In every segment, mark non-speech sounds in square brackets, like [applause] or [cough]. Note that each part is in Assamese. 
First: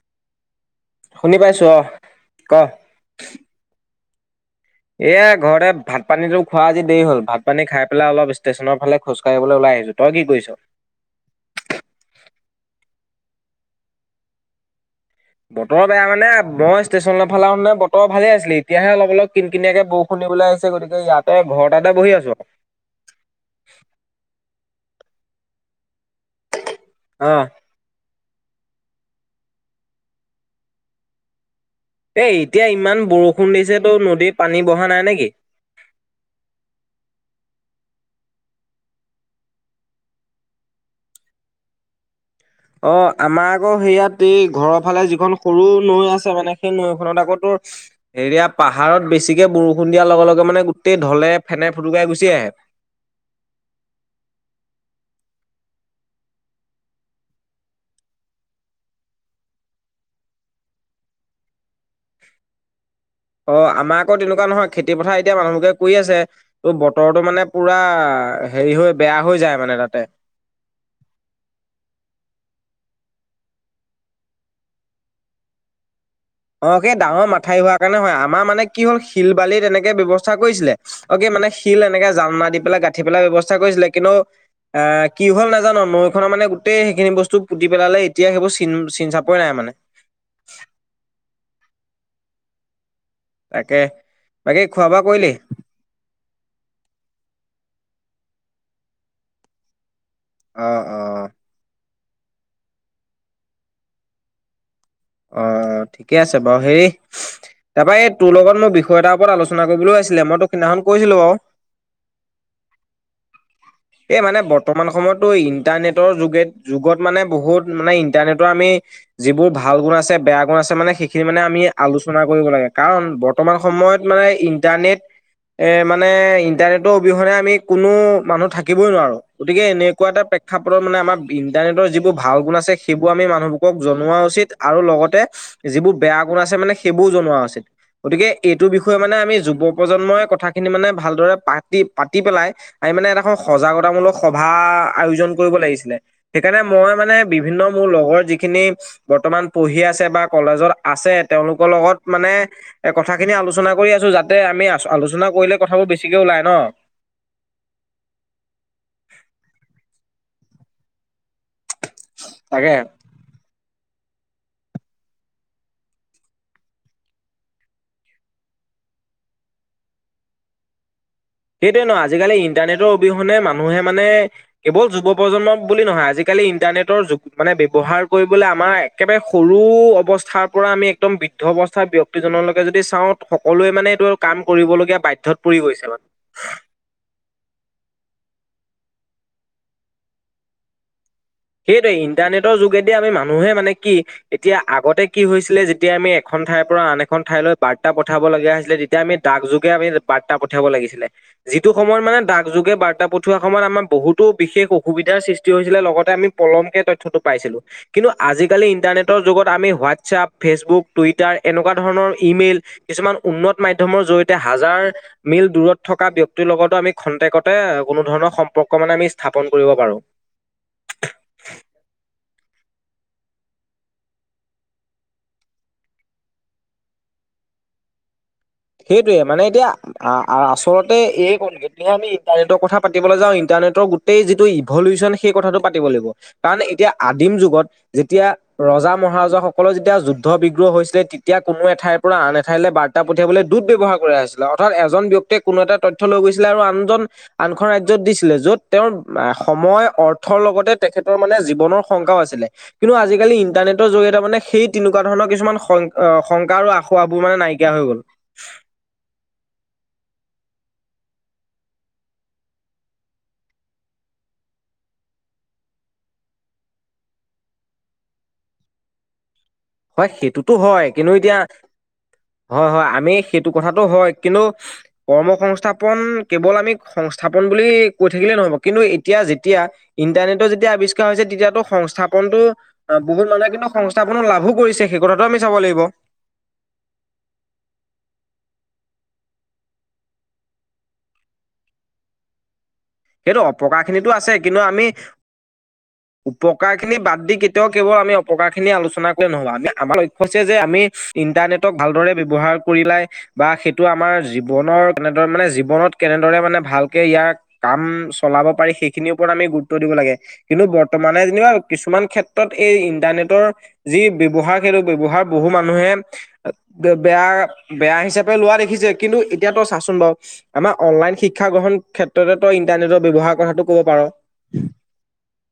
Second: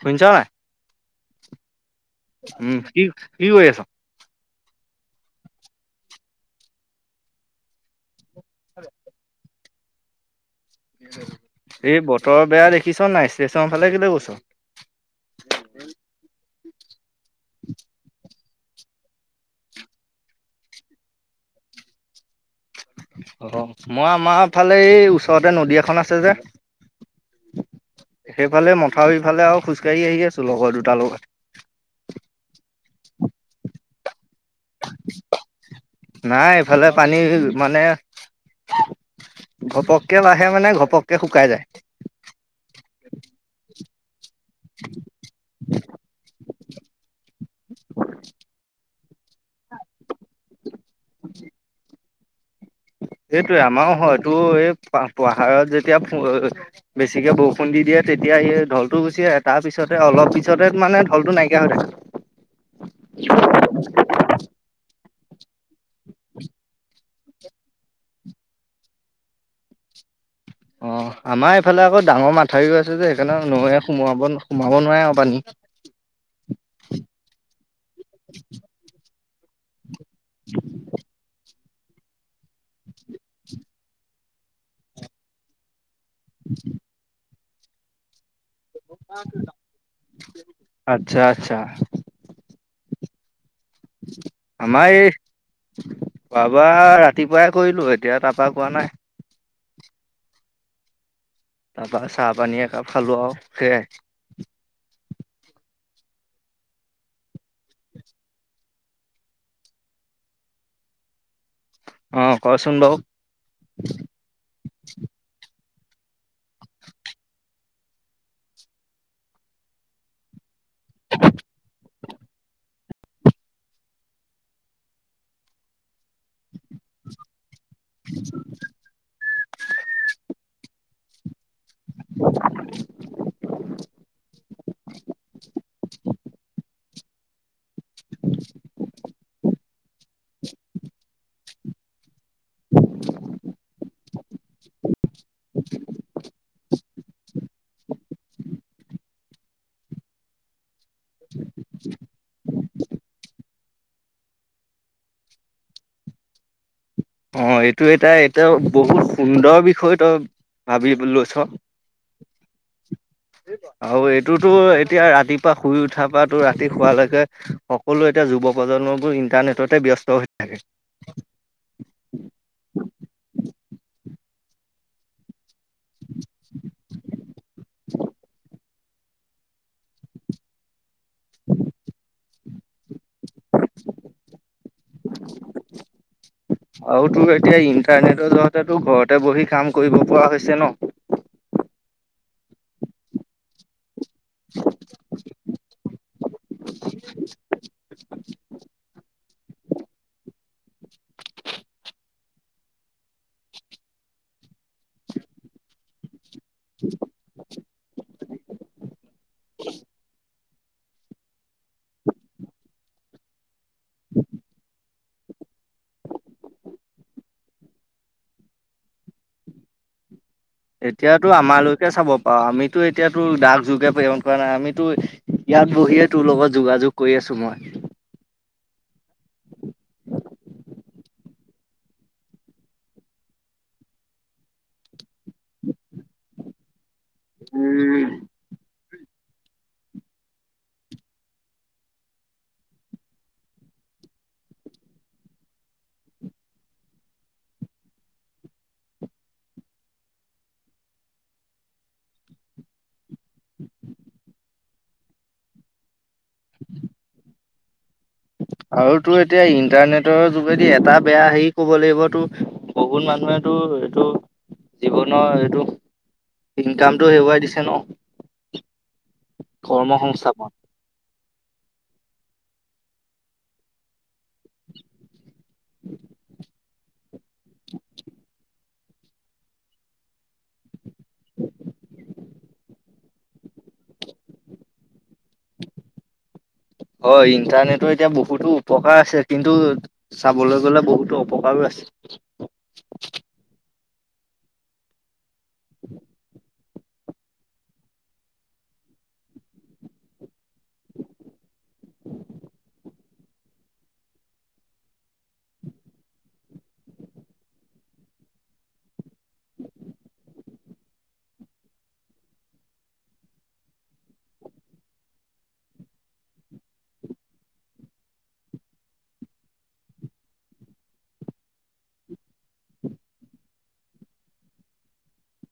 শুনিছ নাই? শুনি পাইছো অ ক উম কি কি কৰি আচ? এ ঘৰতে ভাত পানীতো খোৱা আজি দেৰি হ'ল। ভাত পানী খাই পেলাই অলপ ষ্টেচনৰ ফালে খোজকাঢ়ি ওলাই আহিছো তই কি কৰিছ। কিচন নাই ষ্টেচনৰ ফালে কিলৈ কৈছ। বতৰ বেয়া মানে। মই ষ্টেচন ফালে মানে বতৰ ভালে আছিলে এতিয়াহে অলপ অলপ কিন কিনিয়াকে গতিকে ইয়াকে বৰষুণ দিবলৈ আহিছে গতিকে ইয়াত ঘৰতে এতে বহি আছো। অ' মই আমাৰ ফালে এই ওচৰতে নদী এখন আছে। অ তাতে সেইফালে মথাউৰিফালে আৰু খোজকাঢ়ি আহি আছো লগৰ দুটা লগত। এ এতিয়া ইমান বৰষুণ দিছে তো নদীত। পানী বঢ়া নাই নেকি নাই ইফালে পানী মানে। ঘপককে বাঢ়ে মানে ঘপককে শুকাই যায়। অ', আমাৰ আকৌ সেইয়াত তেই ঘৰৰ ফালে যিখন সৰু নৈ আছে মানে সেই নৈখনত আকৌ তোৰ হেৰিয়া পাহাৰত বে বেছিকে বৰষুণ দিয়াৰ লগে, লগে মানে গোটেই ঢলে, ফেনে, ফুটুকাই গুচি আহে। এইটোয়ে আমাৰো হয়, তোৰ এই পা-পাহাৰত যেতিয়া [unintelligible] বেছিকে বৰষুণ দি দিয়ে তেতিয়া এই ঢলটো গুচি আহে, তাৰপিছতে অলপপিছতে মানে ঢলটো নাইকিয়া হৈ থাকে। অ', আমাৰ আকৌ তেনেকুৱা নহয়, খেতি পথাৰ এতিয়া মানুহ [unintelligible] কৰি আছে অ', বত বতৰটো মানে পুৰা হেৰি হৈ বেয়া হৈ যায় মানে তাতে। অ', আমাৰ এইফালে আকৌ ডাঙৰ মাথাউৰিয়ো আছে যে, সেইকাৰণে নৈয়ে সোমোৱাব, সোমাব নোৱাৰে আৰু পানী। অ', সেই ডাঙৰ মাথাউৰি হোৱা কাৰণে হয়, আমাৰ মানে কি হ'ল, শিল, বালিৰ এনেকে ব্যৱচ চা কৰিছিলে অ মানে শিল এনেকে জাননা দি পেলাই গাঁঠি পেলাৰ ব্যৱস্থা কৰিছিলে কিন্তু এ কি হল নাজানো। নৰ মানে গোটেই সেইখিনি বস্তু পুতি পেলালে এতিয়া সেইবোৰ চিন চিন চাপই নাই মানে আচ্ছা আচ্ছা,, তাকে বাকী খোৱা আমাৰ বোৱা এই কৰিলি বাবা ৰাতিপুৱাই কৰিলো। এতিয়া তাৰপৰা কোৱা নাই অঁ অঁ তাপা, চাহ পানী একাপ খালোঁ আৰু সেইয়াই। অ ঠিকে আছে বাৰু, হেৰি তাৰপৰা এই তোৰ লগত মোৰ বিষয় এটাৰ ওপৰত আলোচনা কৰিবলৈও আছিলে মই তো সিদিনাখন কৰিছিলো বাৰু- অঁ' কচোন বাৰু এই মানে বৰ্তমান সময়তো ইণ্টাৰনেটৰ যে যুগত মানে বহুত মানে ইণ্টাৰনেটৰ আমি যিবোৰ ভাল গুণ আছে বেয়া গুণ আছে সেইখিন মানে আমি আলোচনা কৰিব লাগে কাৰণ বৰ্তমান সময়ত মানে ইন্টাৰনেট এ মানে ইণ্টাৰনেটৰ অবিহনে আমি কোনো মানুহ থাক গতিকে এনেকুৱা এটা প্ৰেক্ষাপটত মানে আমাৰ ইণ্টাৰনেটৰ যিবোৰ ভাল গুণ আছে সেইবোৰ আমি মানুহবোৰকক জনোৱা উচিত আৰু লগতে যিবোৰ বেয়া গুণ আছে মানে সেইবোৰও জনোৱা উচিত গতিকে এইটো বিষয়ে মানে আমি যুৱ প্ৰজন্মই কথাখিনি মানে ভালদৰে প পাতি পেলাই মানে এটা সজাগতাামূলক সভা আয়োজন কৰিব লাগিছিলে সেইকাৰণে মই মানে বিভিন্ন মোৰ লগৰ যিখিনি বৰ্তমান পঢ়ি আছে বা কলেজত আছে তেওঁলোকৰ লগত মানে এ কথাখিনি আলোচনা আ, কৰি আছো যাতে আমি আছো-আলোচনা কৰিলে কথাবোৰ বেছিকে ওলাই ন। অ'এইটো এটা এইটো বহুত সুন্দৰ বিষয় তই ভাবিব লৈছ। তাকে। আৰু এইটোতো এতিয়া ৰাতিপুৱা শুই উঠাৰ পৰাতো ৰাতি শুৱালৈকে সকলো এতিয়া যুৱ প্ৰজন্ম নবোৰ ইণ্টাৰনেটতে ব্যস্ত হৈ থাকে। কিয়নো আজিকালি ইন্টাৰনেটৰ অবিহনে মানুহে মানে কেৱল যুৱৱ প্ৰজন্মক বুলি নহয় আজিকালি ইন্টাৰনেট নেটৰ যোগ মানে ব্যৱহাৰ কৰিবলৈ আমাৰ একেবাৰে সৰু অৱস্থাৰ পৰা আমি একদম বৃদ্ধৱস্থাৰ ব্যক্তিজনলৈকে যদি চাওঁ সকলোৱে মানে এইটো কাম কৰিবলগীয়া বাধ্যত পৰি গৈছে মানে। আৰু তোৰ এতিয়া ইন্টাৰনেটৰ জয়তে তোৰ ঘৰতে বহি কাম কৰিব পৰা হৈছে ন? সেইটোৱে ইণ্টাৰনেটৰ যোগেদি আমি মানুহে মানে কি এতিয়া আগতে কি হৈছিলে যেতিয়া আমি এখন এখন ঠাইৰ পৰা আন এখন ঠাইলৈ বাৰ্তা পঠাব লগীয়া হৈছিলে তেতিয়া আমি ডাক যোগে আমি বাৰ্তা পঠিয়াব লাগিছিলে। যিটো সময়ত মানে ডাক যোগে বাৰ্তা পঠিওৱা সময়ত আমাৰ বহুতো বিশেষ অসুবিধাৰ সৃষ্টি হৈছিলে লগতে আমি পলমকে তথ্যটো পাইছিলোঁ, কিন্তু আজিকালি ইণ্টাৰনেটৰ যুগত আমি হোৱাটচ্ছাপ ফেচবুক, টুইটাৰ এনেকুৱা ধৰণৰ ইমেইল কিছুমান উন্নত মাধ্যমৰ জৰিয়তে হাজাৰ মিল দূৰত থকা ব্যক্তিৰ লগতো আমি খন্তেকতে কোনো ধৰণৰ সম্পৰ্ক মানে আমি স্থাপন কৰিব পাৰো। আমালোককে চাব পাওঁ আমি তোৰ এতিয়া তোৰ ডাক যুগে প্ৰেৰণ কৰা নাই, আমিতো ইয়াত বহিয়ে তোৰ লগত যোগাযোগ কৰি আছো মই। [inaudible] সেইটোয়ে মানে এতিয়া আ-আ-আচলতে এই কলটেকে আমি ইণ্টাৰনেটৰ কথা পাতিবলৈ যাওঁ ইণ্টাৰ ইণ্টাৰনেটৰ গোটেই যিটো ইভলিউচন সেই কথাটো পাতিব লাগিব, কাৰণ এতিয়া আদিম যুগত যেতিয়া ৰজা মহাৰাজাসকলৰ যেতিয়া যুদ্ধ বিগ্ৰহ হৈছিলে তেতিয়া কোনো এঠাইৰ পৰা আন এঠাইলৈ বাৰ্তা প্ৰতি পঠিয়াবলৈ দুত ব্যৱহাৰ কৰা হৈছিলে অৰ্থাৎ এজন ব্যক্তিয়ে কোনো এটা তথ্য লৈ গৈছিলে আৰু আনজন আনখন ৰাজ্যত দিছিল ছিলে য'ত তেওঁৰ সময় অৰ্থৰ লগতে তেখেতৰ মানে জীৱনৰ শংকাও আছিলে কিন্তু আজি আজিকালি ইন্টাৰনেটৰ জৰিয়তে মানে সেই তেনেকুৱা ধৰণৰ কিছুমান শইং-শংকা আৰু আখুৱাবোৰ মানে নাইকিয়া হৈ গ'ল। আৰু তোৰ এতিয়া ইন্টাৰনেটৰ যোগেদি এটা বেয়া হেৰি ক'ব লাগিবতো বহুত মানুহেটো এইটো জীৱনৰ এইটো ইনকামটো হেৰুৱাই দিছে ন? কৰ্ম হয় সংস্থাপন সেইটোতো হয় কিন্তু এতিয়া, হয়, হয় আমি সেইটো কথাটো হয়। কিন্তু কৰ্মসংস্থাপন কেৱল আমি সংস্থাপন বুলি কৈ থাকিলে নহব কিন্তু এতিয়া যেতিয়া ইন্টাৰনেটৰ যেতিয়া আৱিষ্কাৰ হৈছে তেতিয়াাতো সং সংস্থাপনতো বহুত মানুহে কিন্তু সংস্থাপন লাভো কৰিছে সেই কথাটো আমি চাব লাগিব হয় ইন্টাৰনেটৰ এতিয়া বহুতো উপকাৰ আছে, কিন্তু চাবলৈ গ'লে বহুতো অপকাৰো আছে। সেইটো অপকাৰ খিনিতো আছে কিন্তু আমি উপ কাৰ খিনি বাদ দি কেতিয়াও কেৱল আমি অপকাৰ খিনি আলোচনা কৰিলে নহব আমি আমাৰ লক্ষ্য হৈছে যে আমি ইণ্টাৰনেট ভালদৰে ব্যৱহাৰ কৰিলাই বা সেইটো আমাৰ জীৱনৰ কেনেদৰে মানে জীৱনত কেনেদৰে মানে ভালকে ইয়াক কাম চলাব পাৰি সেইখিনিৰ ওপৰত আমি গুৰুত্ব দিব লাগে, কিন্তু বৰ্তমানে যেনিবা কিছুমান ক্ষেত্ৰত এই ইন্টাৰনেটৰ যি ব্যৱহাৰ সেইটো ব্যৱহাৰ বহু মানুহে বে-বেয়া বেয়া হিচাপে লোৱা দেখিছে কিন্তু এতিয়াতো চাচোন বাৰু আমাৰ অনলাইন শিক্ষা গ্ৰহণ ক্ষেত তই ইন্টাৰনেটৰ ব্যৱহাৰ কথাটো ক'ব পাৰ।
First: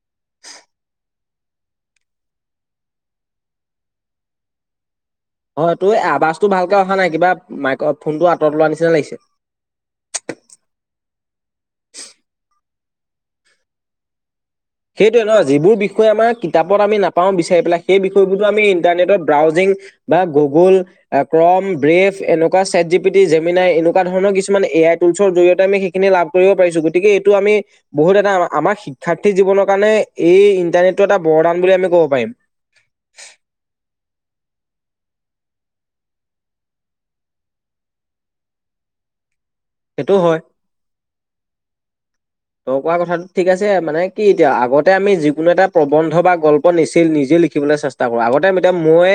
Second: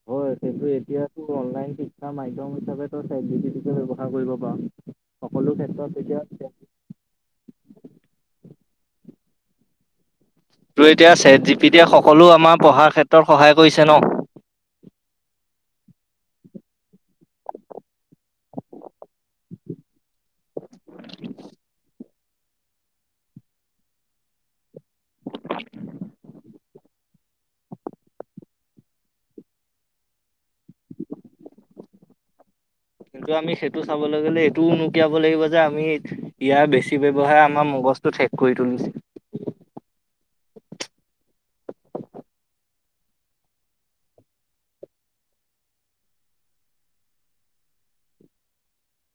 হয়। হেইটো এতিয়াতো অনলাইন শিক্ষা মাধ্যম হিচাপ তই চাট জি পি টি টো ব্যৱহাৰ কৰিব পাৰ। সকলো হয়, ক্ষেত্ৰত তই এতিয়া আৱাজটো ভালকে অহা নাই কিবা মাইক অফ ফোনতটো আতৰত লোৱাৰ নিচিনা লাগিছে। তোৰ এতিয়া ছেট জি পি টিয়ে সকলো আমাৰ পঢ়াৰ ক্ষেত্ৰত সহায় কৰিছে ন? সেইটোৱে নহয় যিবোৰ বিষয় আমাৰ কিতাপত আমি নাপাওঁ বিচাৰি পেলাই সেই বিষয়বোৰতো আমি ইণ্টাৰনেটত ব্ৰাউজিং বা গুগল ক্ৰম ব্ৰেফ, এনেকোৱা শেট জি পিটি জেমিনাই এনেকোৱা ধৰছুমান এ আই টুলছৰ জৰিয়তে আমি সেইখিনি লাভ কৰিব পাৰিছো গতিকে এইটো আমি বহুত এটা আমাৰ শিক্ষাৰ্থী- জীৱনৰ কাৰণে এই ইন্টাৰনেটো এটা বৰদান বুলি আমি ক'ব পাৰিম কিন্তু আমি সেইটো চাবলৈ গ'লে এইটোও নুকিয়াব লাগিব যে আমি ইয়াৰ বেছি ব্যৱহাৰ আমাৰ মগ জছটো ঠেক কৰি তুলিছে সেইটো হয় তই কোৱা কথাটো ঠিক আছে মানে কি এতিয়া আগতে আমি যিকোন এটা প্ৰবন্ধ বা গল্প নিচল নিজে লিখিব বলে চেষ্টা কৰোঁ আগতে এতিয়া মই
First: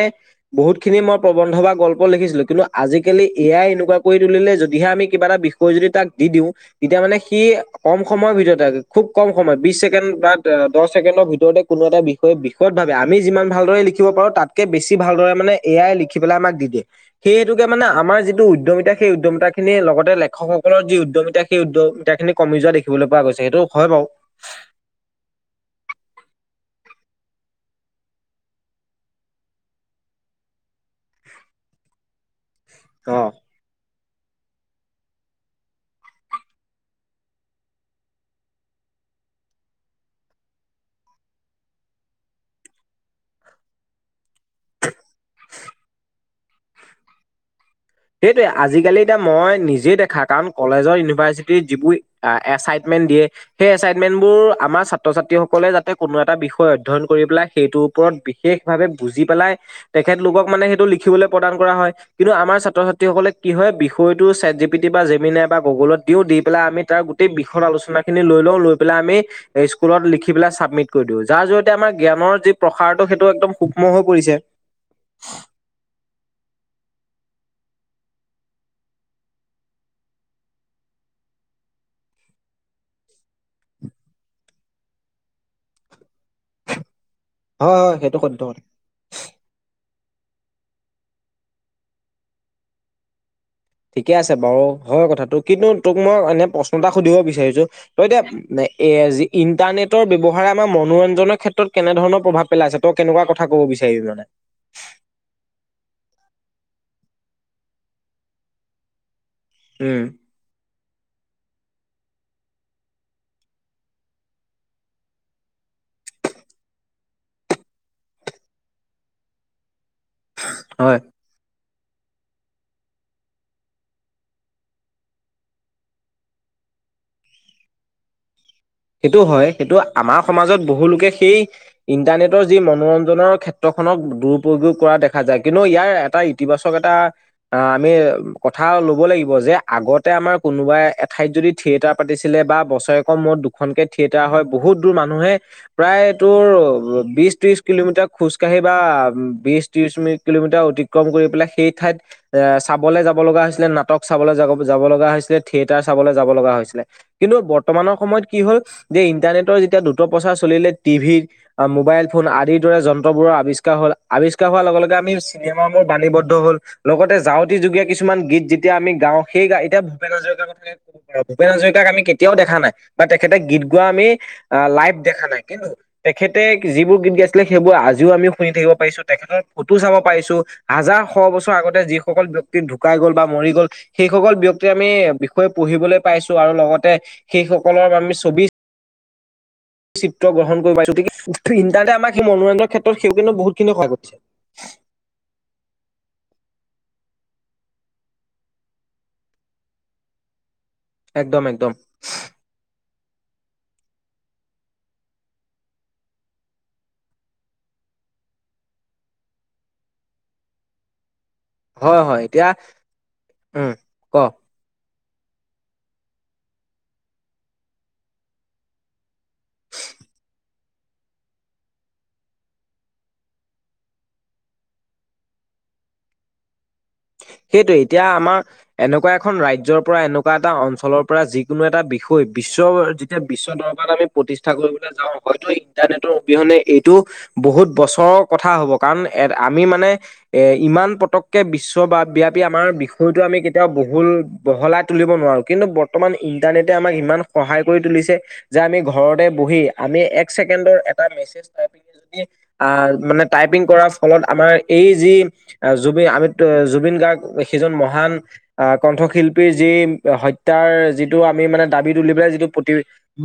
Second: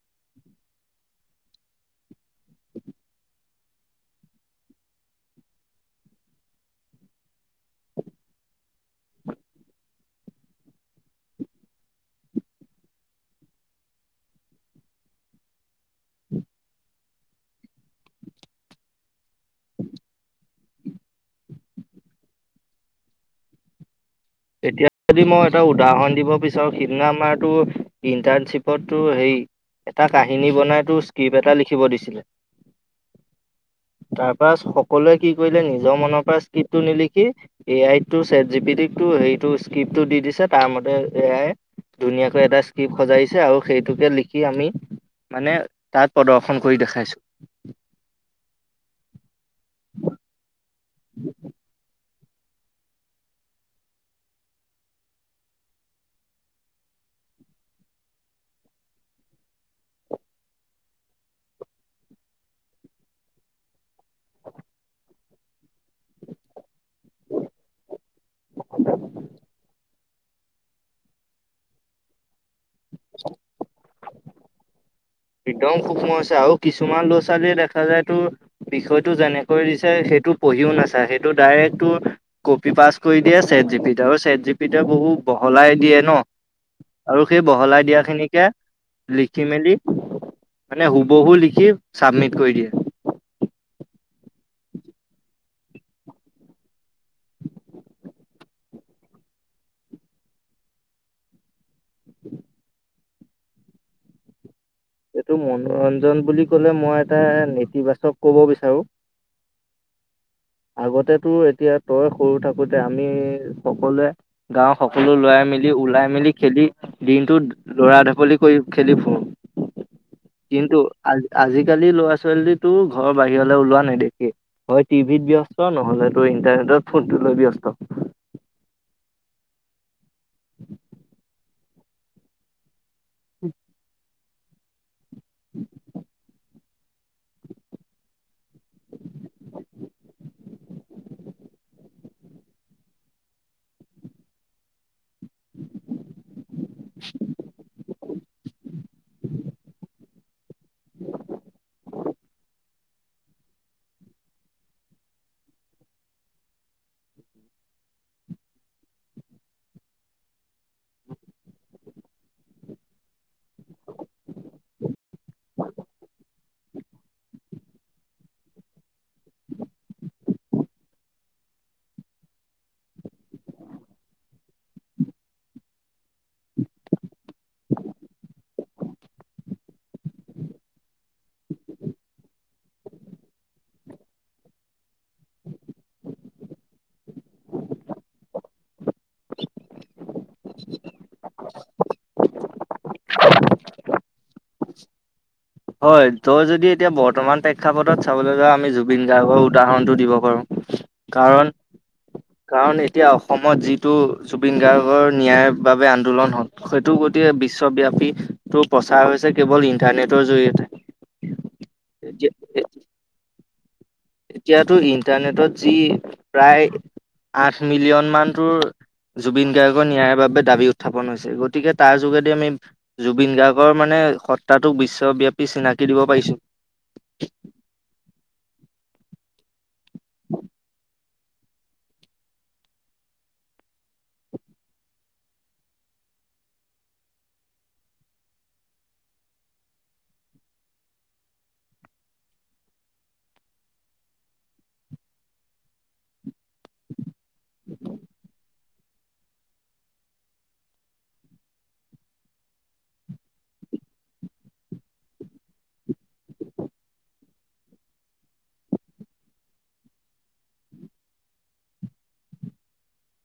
বহুত খিনি মই প্ৰবন্ধ বা গল্প লিখিছিলো কিন্তু আজিকালি এই আই এনেকুৱা কৰি তুলিলে যদিহে আমি কিবা এটা বিষয় যদি তাক দি দিওঁ তেতিয়া মানে সি কম সময়ৰ ভিতৰতে খুব কম সময় বিশ ছেকেণ্ড বা দহ ছেকেণ্ডৰ ভিতৰতে কোনো এটা বিষয়ে বিষয়ত আমি যিমান ভালদৰে লিখিব পাৰো তাতকে বেছি ভালদৰে মানে এয়াই লিখি পেলাই আমাক দি দিয়ে সেই হেতুকে মানে না আমাৰ যিটো উদ্যমিতা সেই উদ্যমিতা খিনি লগতে লেখকসকলৰ যি উদ্যমিতা সেই উদ্যমিতা খিনি কমি যোৱা দেখিবলৈ পোৱা গৈছে সেইটো হয় বাও এতিয়া যদি মই এটা উদাহৰণ দিব বিচাৰো সিদিনা আমাৰতো ইণ্টাৰ্ণশ্বিপতো সেই এটা কাহিনী বনাই তোৰ স্ক্ৰিপ্ট এটা লিখিব দিছিলে অ তাৰপা সকলোৱে কি কৰিলে নিজৰ মনৰ পৰা স্কিটটো নিলিখি এ আই টো ছেট জি বি টি টো হেৰিতটো স্ক্ৰিপটো দি দিছে তাৰ মতে এয়াই ধুনাকৈ এটা স্কিপ্ট সজাইছে আৰু সেইটোকে লিখি সি আমি মানে তাত প্ৰদৰ্শন কৰি দেখাইছোঁ। সেইটোৱে আজিকালি এতিয়া মই নিজেই দেখা কাৰণ কলেজৰ ইউনিভাৰ্চিটিৰ যিবোৰ এচাইনমেন্ট দিয়ে সেই এচাইনমেন্ট বোৰ আমাৰ ছাত্ৰ ছাত্ৰীসকলে যাতে কোনো এটা বিষয় অধ্যয়ন, পেলাই সেইটোৰ ওপৰত বিশেষ ভাৱে বুজি পেলাই তেখেতলোকক মানে সেইটো লিখিবলৈ প্ৰদান কৰা হয়। কিন্তু আমাৰ ছাত্ৰ-ছাত্ৰীসকলে কি হয় বিষয়টো ছেট জি পিটি বা গুগলত দিও দি পেলাই আমি তাৰ গোটেই বিষত আলোনা খিনি লৈ লওঁ লৈ পেল আমি স্কুলত লিখিবিলাক চাবমিট কৰি দিও, যাৰ জয়তে আমাৰ জ্ঞৰ যি প্ৰসাৰটো সেইটো একদম সুক্ষ্ম হৈ পৰিছে। [inaudible] একদম সূক্ষ্ম হৈছে আৰু কিছুমান ল'ৰা-ছোৱালীয়ে দেখা যায় তো বিষয়টো যেনেকৈ দিছে। সেইটো পঢ়িও নাচা সেইটো ডাইৰেক্ট তোৰ কপি পাছ কৰি দিয়ে ছেট জি পি দিত আৰু ছেট জি পি বহু বহলাই দিয়ে ন আৰু সেই হয় বহলাই হয় দিয়া সেইটো সত্য খিনিকে কথা লিখি মেলি মানে হুবহু লিখি চাবমিট কৰি দিয়ে। ঠিকে আছে বাৰু হয় কথাটো কিন্তু তোক মই এনে প্ৰশ্ন এটা সুধিব বিচাৰিছো তই এতিয়া, এ ইণ্টাৰনেটৰ ব্যৱহাৰে আমাৰ মনোৰঞ্জনৰ ক্ষেত্ৰত কেনেধৰণৰ প্ৰভাৱ পেলাইছে তই কেনেকুৱা কথা কব বিচৰা। ানে [unintelligible] এইটো মনোৰঞ্জন বুলি কলে মই এটা নেতিবাচক ক'ব বিচাৰো। উম, আগতেতো এতিয়া তই সৰু থাকোতে আমি সকলোৱে গাও সকলো লৰাই মিলি, ওলাই মেলি খেলি দিনটো লৰা ঢাপলি কৰি খেলি ফুৰো। কিন্তু হয় আজি-আজি আজিকালি ল'ৰা-ছোৱালী তো ঘৰ বাহিৰলৈ ওলোৱা নাইদেখি হয় টিভিত ব্যস্ত নহলে তো ইন্টাৰনেট, ত ফোনক লৈ ব্যস্ত। সেইটো হয় সেইটো আমাৰ সমাজত বহুলোকে সেই ইন্টাৰনেটৰ যি মনোৰঞ্জ ক্ষেত্ৰখনক দুপয়োগ কৰা দেখা যায় কিন্তু ইয়াৰ এটা ইতিবাচক এটা আমি কথা ল'ব লাগিব যে আগতে আমাৰ কোনোবাই এঠাইত যদি থিয়েটাৰ পাতিছিল বা বছৰেকৰ মূৰত দুখনকে থিয়েটাৰ হয় বহুত দূৰ মানুহ মানে প্ৰায় তোৰ বিচ-ত্ৰিচ কিলোমিটাৰ খোজকাঢ়ি বা বিচ-ত্ৰিচ মিট কিলোমিটাৰ অতিক্ৰম কৰি পেলাই সেই ঠাইত চাবলৈ যাব লগা হৈছিলে নাটক চাবলৈ যাব যাব লগা হৈছিলে, থিয়েটাৰ চাবলৈ যাব লগা হৈছিলে কিন্তু বৰ তমানৰ সময়ত, কি হ'ল যে ইন্টাৰনেটৰ যেতিয়া দ্ৰুত প্ৰচাৰ চলিলে টি ভি মোবাইল ফোন আদিৰ দৰে যন্ত্ৰবোৰৰ আৱি ষ্কাৰ হল আৱিষ্কাৰ হোৱাৰ লগে-লগে আমি চিনেম মোৰ বাণীবদ্ধ হ'ল লগতে যাউ যুগীয়া কিছুমান গীত যেতিয়া আমি গাওঁ সেই এতিয়া ভূপেন হাজৰিকাৰ কথা ক'ব পাৰো ভূপেন হাজৰিকাক আমি কেতিয়াও দেখা নাই। বা তেখেতে গীত গোৱা আমি লাইভ দেখা নাই কিন্তু তেখেতে যিবোৰ গীত গাইছিলে সেইবোৰ আজি আজিও আমি শুনি থাকিব পাৰিছো তেখেতৰ ফটো চাব পাৰিছো হাজাৰ শ বছৰ আগতে যিসকল ব্যক্তি ঢুকাই গ'ল বা মৰি গ'ল সেইসকল ব্যক্তিৰ আমি বিষয়ে পঢ়িবলৈ পাইছো আৰু লগতে সেই সকলৰ আমি ছবি চিত্ৰ গ্ৰহণ কৰিব গতিকে ইণ্টাৰনেটে আমাক সেই মনোৰঞ্জনৰ ক্ষেত্ৰত সেই বহুতখিনি সহায় কৰিছে। [inaudible] হয় তই যদি এতিয়া বৰ্তমান প্ৰেক্ষাপটত চাবলৈ যাোৱা আমি জুবিন গাৰ্গৰ উদাহৰণটো দিব পাৰো। কাৰণ একদম-একদম। কাৰণ এতিয়া অসমত যিটো জুবিন গাৰ্গৰ ন্যায়ৰ বাবে আন্দোলন হল সেইটো গোটেই বিশ্বব্যাপী টো প্ৰচাৰ হৈছে কেৱল ইন্টাৰনেটৰ জৰিয়তে। হয়-হয় এতিয়া উম, ক এতিয়াতো ইণ্টাৰনেটত যি প্ৰায় আঠ মিলিয়ন মান টোৰ জুবিন গাৰ্গৰ ন্যায়ৰ বাবে দাবী উত্থাপন হৈছে গতিকে তাৰ যোগেদি আমি জুবিন গাৰ্গৰ মানে সত্ত্বাটোক বিশ্বব্যাপী চিনাকি দিব পাৰিছো। সেইটোৱেই এতিয়া আমাৰ এনেকুৱা, এখন ৰাজ্যৰ পৰা এনেকুৱা এটা অঞ্চলৰ পৰা যিকোনো এটা বিষয় বিশ্ব যেতিয়া বিশ্ব দৰবাৰত আমি প্ৰতি- প্ৰতিষ্ঠা কৰিবলৈ যাওঁ হয়তো ইণ্টাৰনেটৰ অবিহনে এইটো বহুত বছৰৰ কথা হ'ব কাৰণ আমি মানে এ ইমান পতককে বিশ্ব ব্যাপী আমাৰ বিষয়টো আমি কেতিয়াও বহুল বহলাই তুলিব নোৱাৰো কিন্তু বৰ্তমান ইণ্টাৰনেটে আমাক ইমান সহায় কৰি তুলিছে যে আমি ঘৰতে বহি আমি এক চেকেণ্ডৰ এটা মেছেজ টাইপি যদি মানে টাইপ -পিং কৰাৰ ফলত আমাৰ যি আমি জুবিন গাৰ্গ সিজন মহান আহ কণ্ঠশিল্পীৰ যি হত্যাৰ যিটো আমি মানে দাবী তুলি পেলাই যিটো প্ৰতি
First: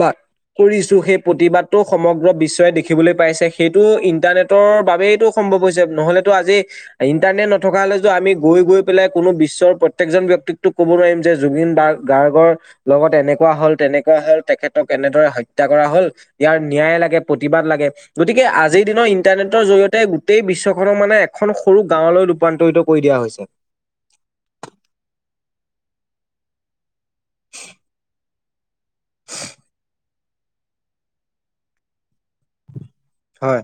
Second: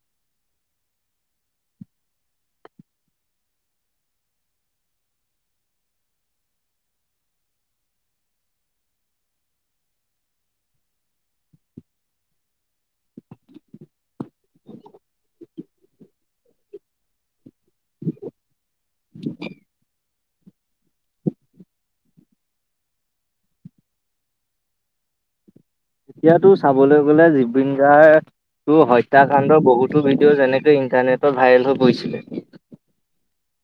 বাদ- কৰিছো সেই প্ৰতিবাদটো সমগ্ৰ বিশ্বই দেখিবলৈ পাইছে সেইটো ইন্টাৰনেটৰ বাবেইটো সম সম্ভৱ হৈছে। নহলেতো আজি ইন্টাৰনেট নথকা হ'লে আমি গৈ গৈ পেলাই কোনো বিশ্বৰ প্ৰত্যেকজন ব্যক্তিকতো ক'ব নোৱাৰিম যে জুবিন বাৰ গাৰ্গৰ লগত লগত এনেকুৱা হল তেনেকুৱা হল তেখেতক এনেদৰে হত্যা কৰা হল ইয়াৰ ন্যায় লাগে, প্ৰতিবাদ লাগে। গতিকে আজিৰ দিনৰ ইণ্টাৰনেটৰ জৰিয়তে গোটেই বিশ্বখনৰ মানে এখন সৰু গাঁৱলৈ ৰূপান্তৰিত কৰি দিয়া হৈছে। এতিয়াতো চাবলৈ গ'লে জুবিন গাৰ টো হত্যাকাণ্ডৰ বহুতো অ যেনেকে ইন্টাৰনেটত ভাইৰেল হৈ পৰিছিল। হয়।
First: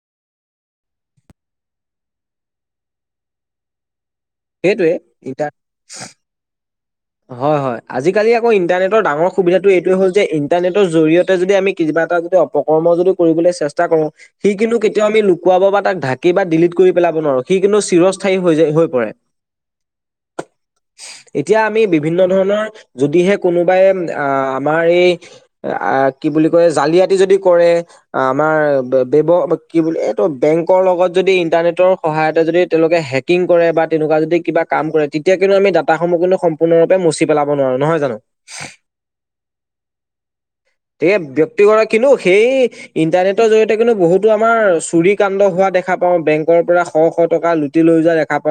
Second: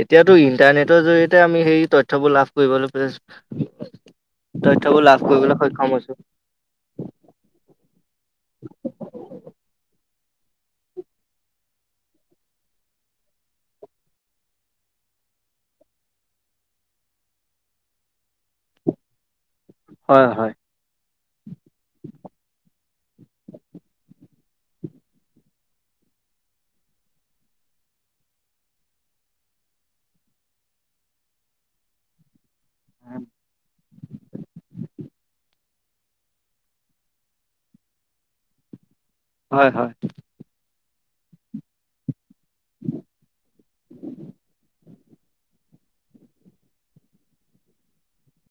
এতিয়াতো ইন্টাৰনেটৰ জৰিয়তে আমি সেই তথ্যবোৰ লাভ কৰিবলৈ পাইছো। সেইটোৱে তথ্যবোৰ লাভ ইণ্টাৰ কৰিবলৈ সক্ষম হৈছো। হয় হয় আজিকালি আকৌ ইন্টাৰনেটৰ ডাঙৰ সুবিধাটো এইটোয়ে হ'ল যে ইন্টাৰনেটৰ জৰিয়তে যদি আমি কিবা এটা যদি অপকৰ্মও যদি কৰিবলৈ চেষ্টা কৰো সি কিন্তু কেতিয়াও আমি লুকুৱাব বা তাক ঢাকি বা ডিলিট কৰি - পেলাব নোৱাৰো সি কিন্তু চিৰস্থায়ী হৈ যায়, হৈ পৰে। হয় হয়। এতিয়া আমি আমি বিভিন্ন ধৰণৰ যদিহে কোনোবাই আমাৰ এই কি বুলি কয় জালিয়াতি যদি কৰে আমাৰ কি বুলি এইটো বেংকৰ লগত যদি ইন্টাৰনেট সহায়তে যদি তেওঁলোকে হেকিং কৰে বা তেনেকুৱা যদি কিবা কাম কৰে তেতিয়া কিন্তু আমি ডাটাসমূহ কিন্তু সপূৰ্ণৰূপে মচি পেলাব নোৱাৰো নহয় জানো। হয় হয়। এ ব্যক্তিগৰাকীনো সেই ইন্টাৰনেটৰ জৰিয়তে কিন্তু বহুতো আমাৰ চুৰি কাণ্ড হ হোৱা দেখা পাওঁ বেংকৰ পৰা শ শ টকা লুটি লৈ যোৱা দেখা পাওঁ।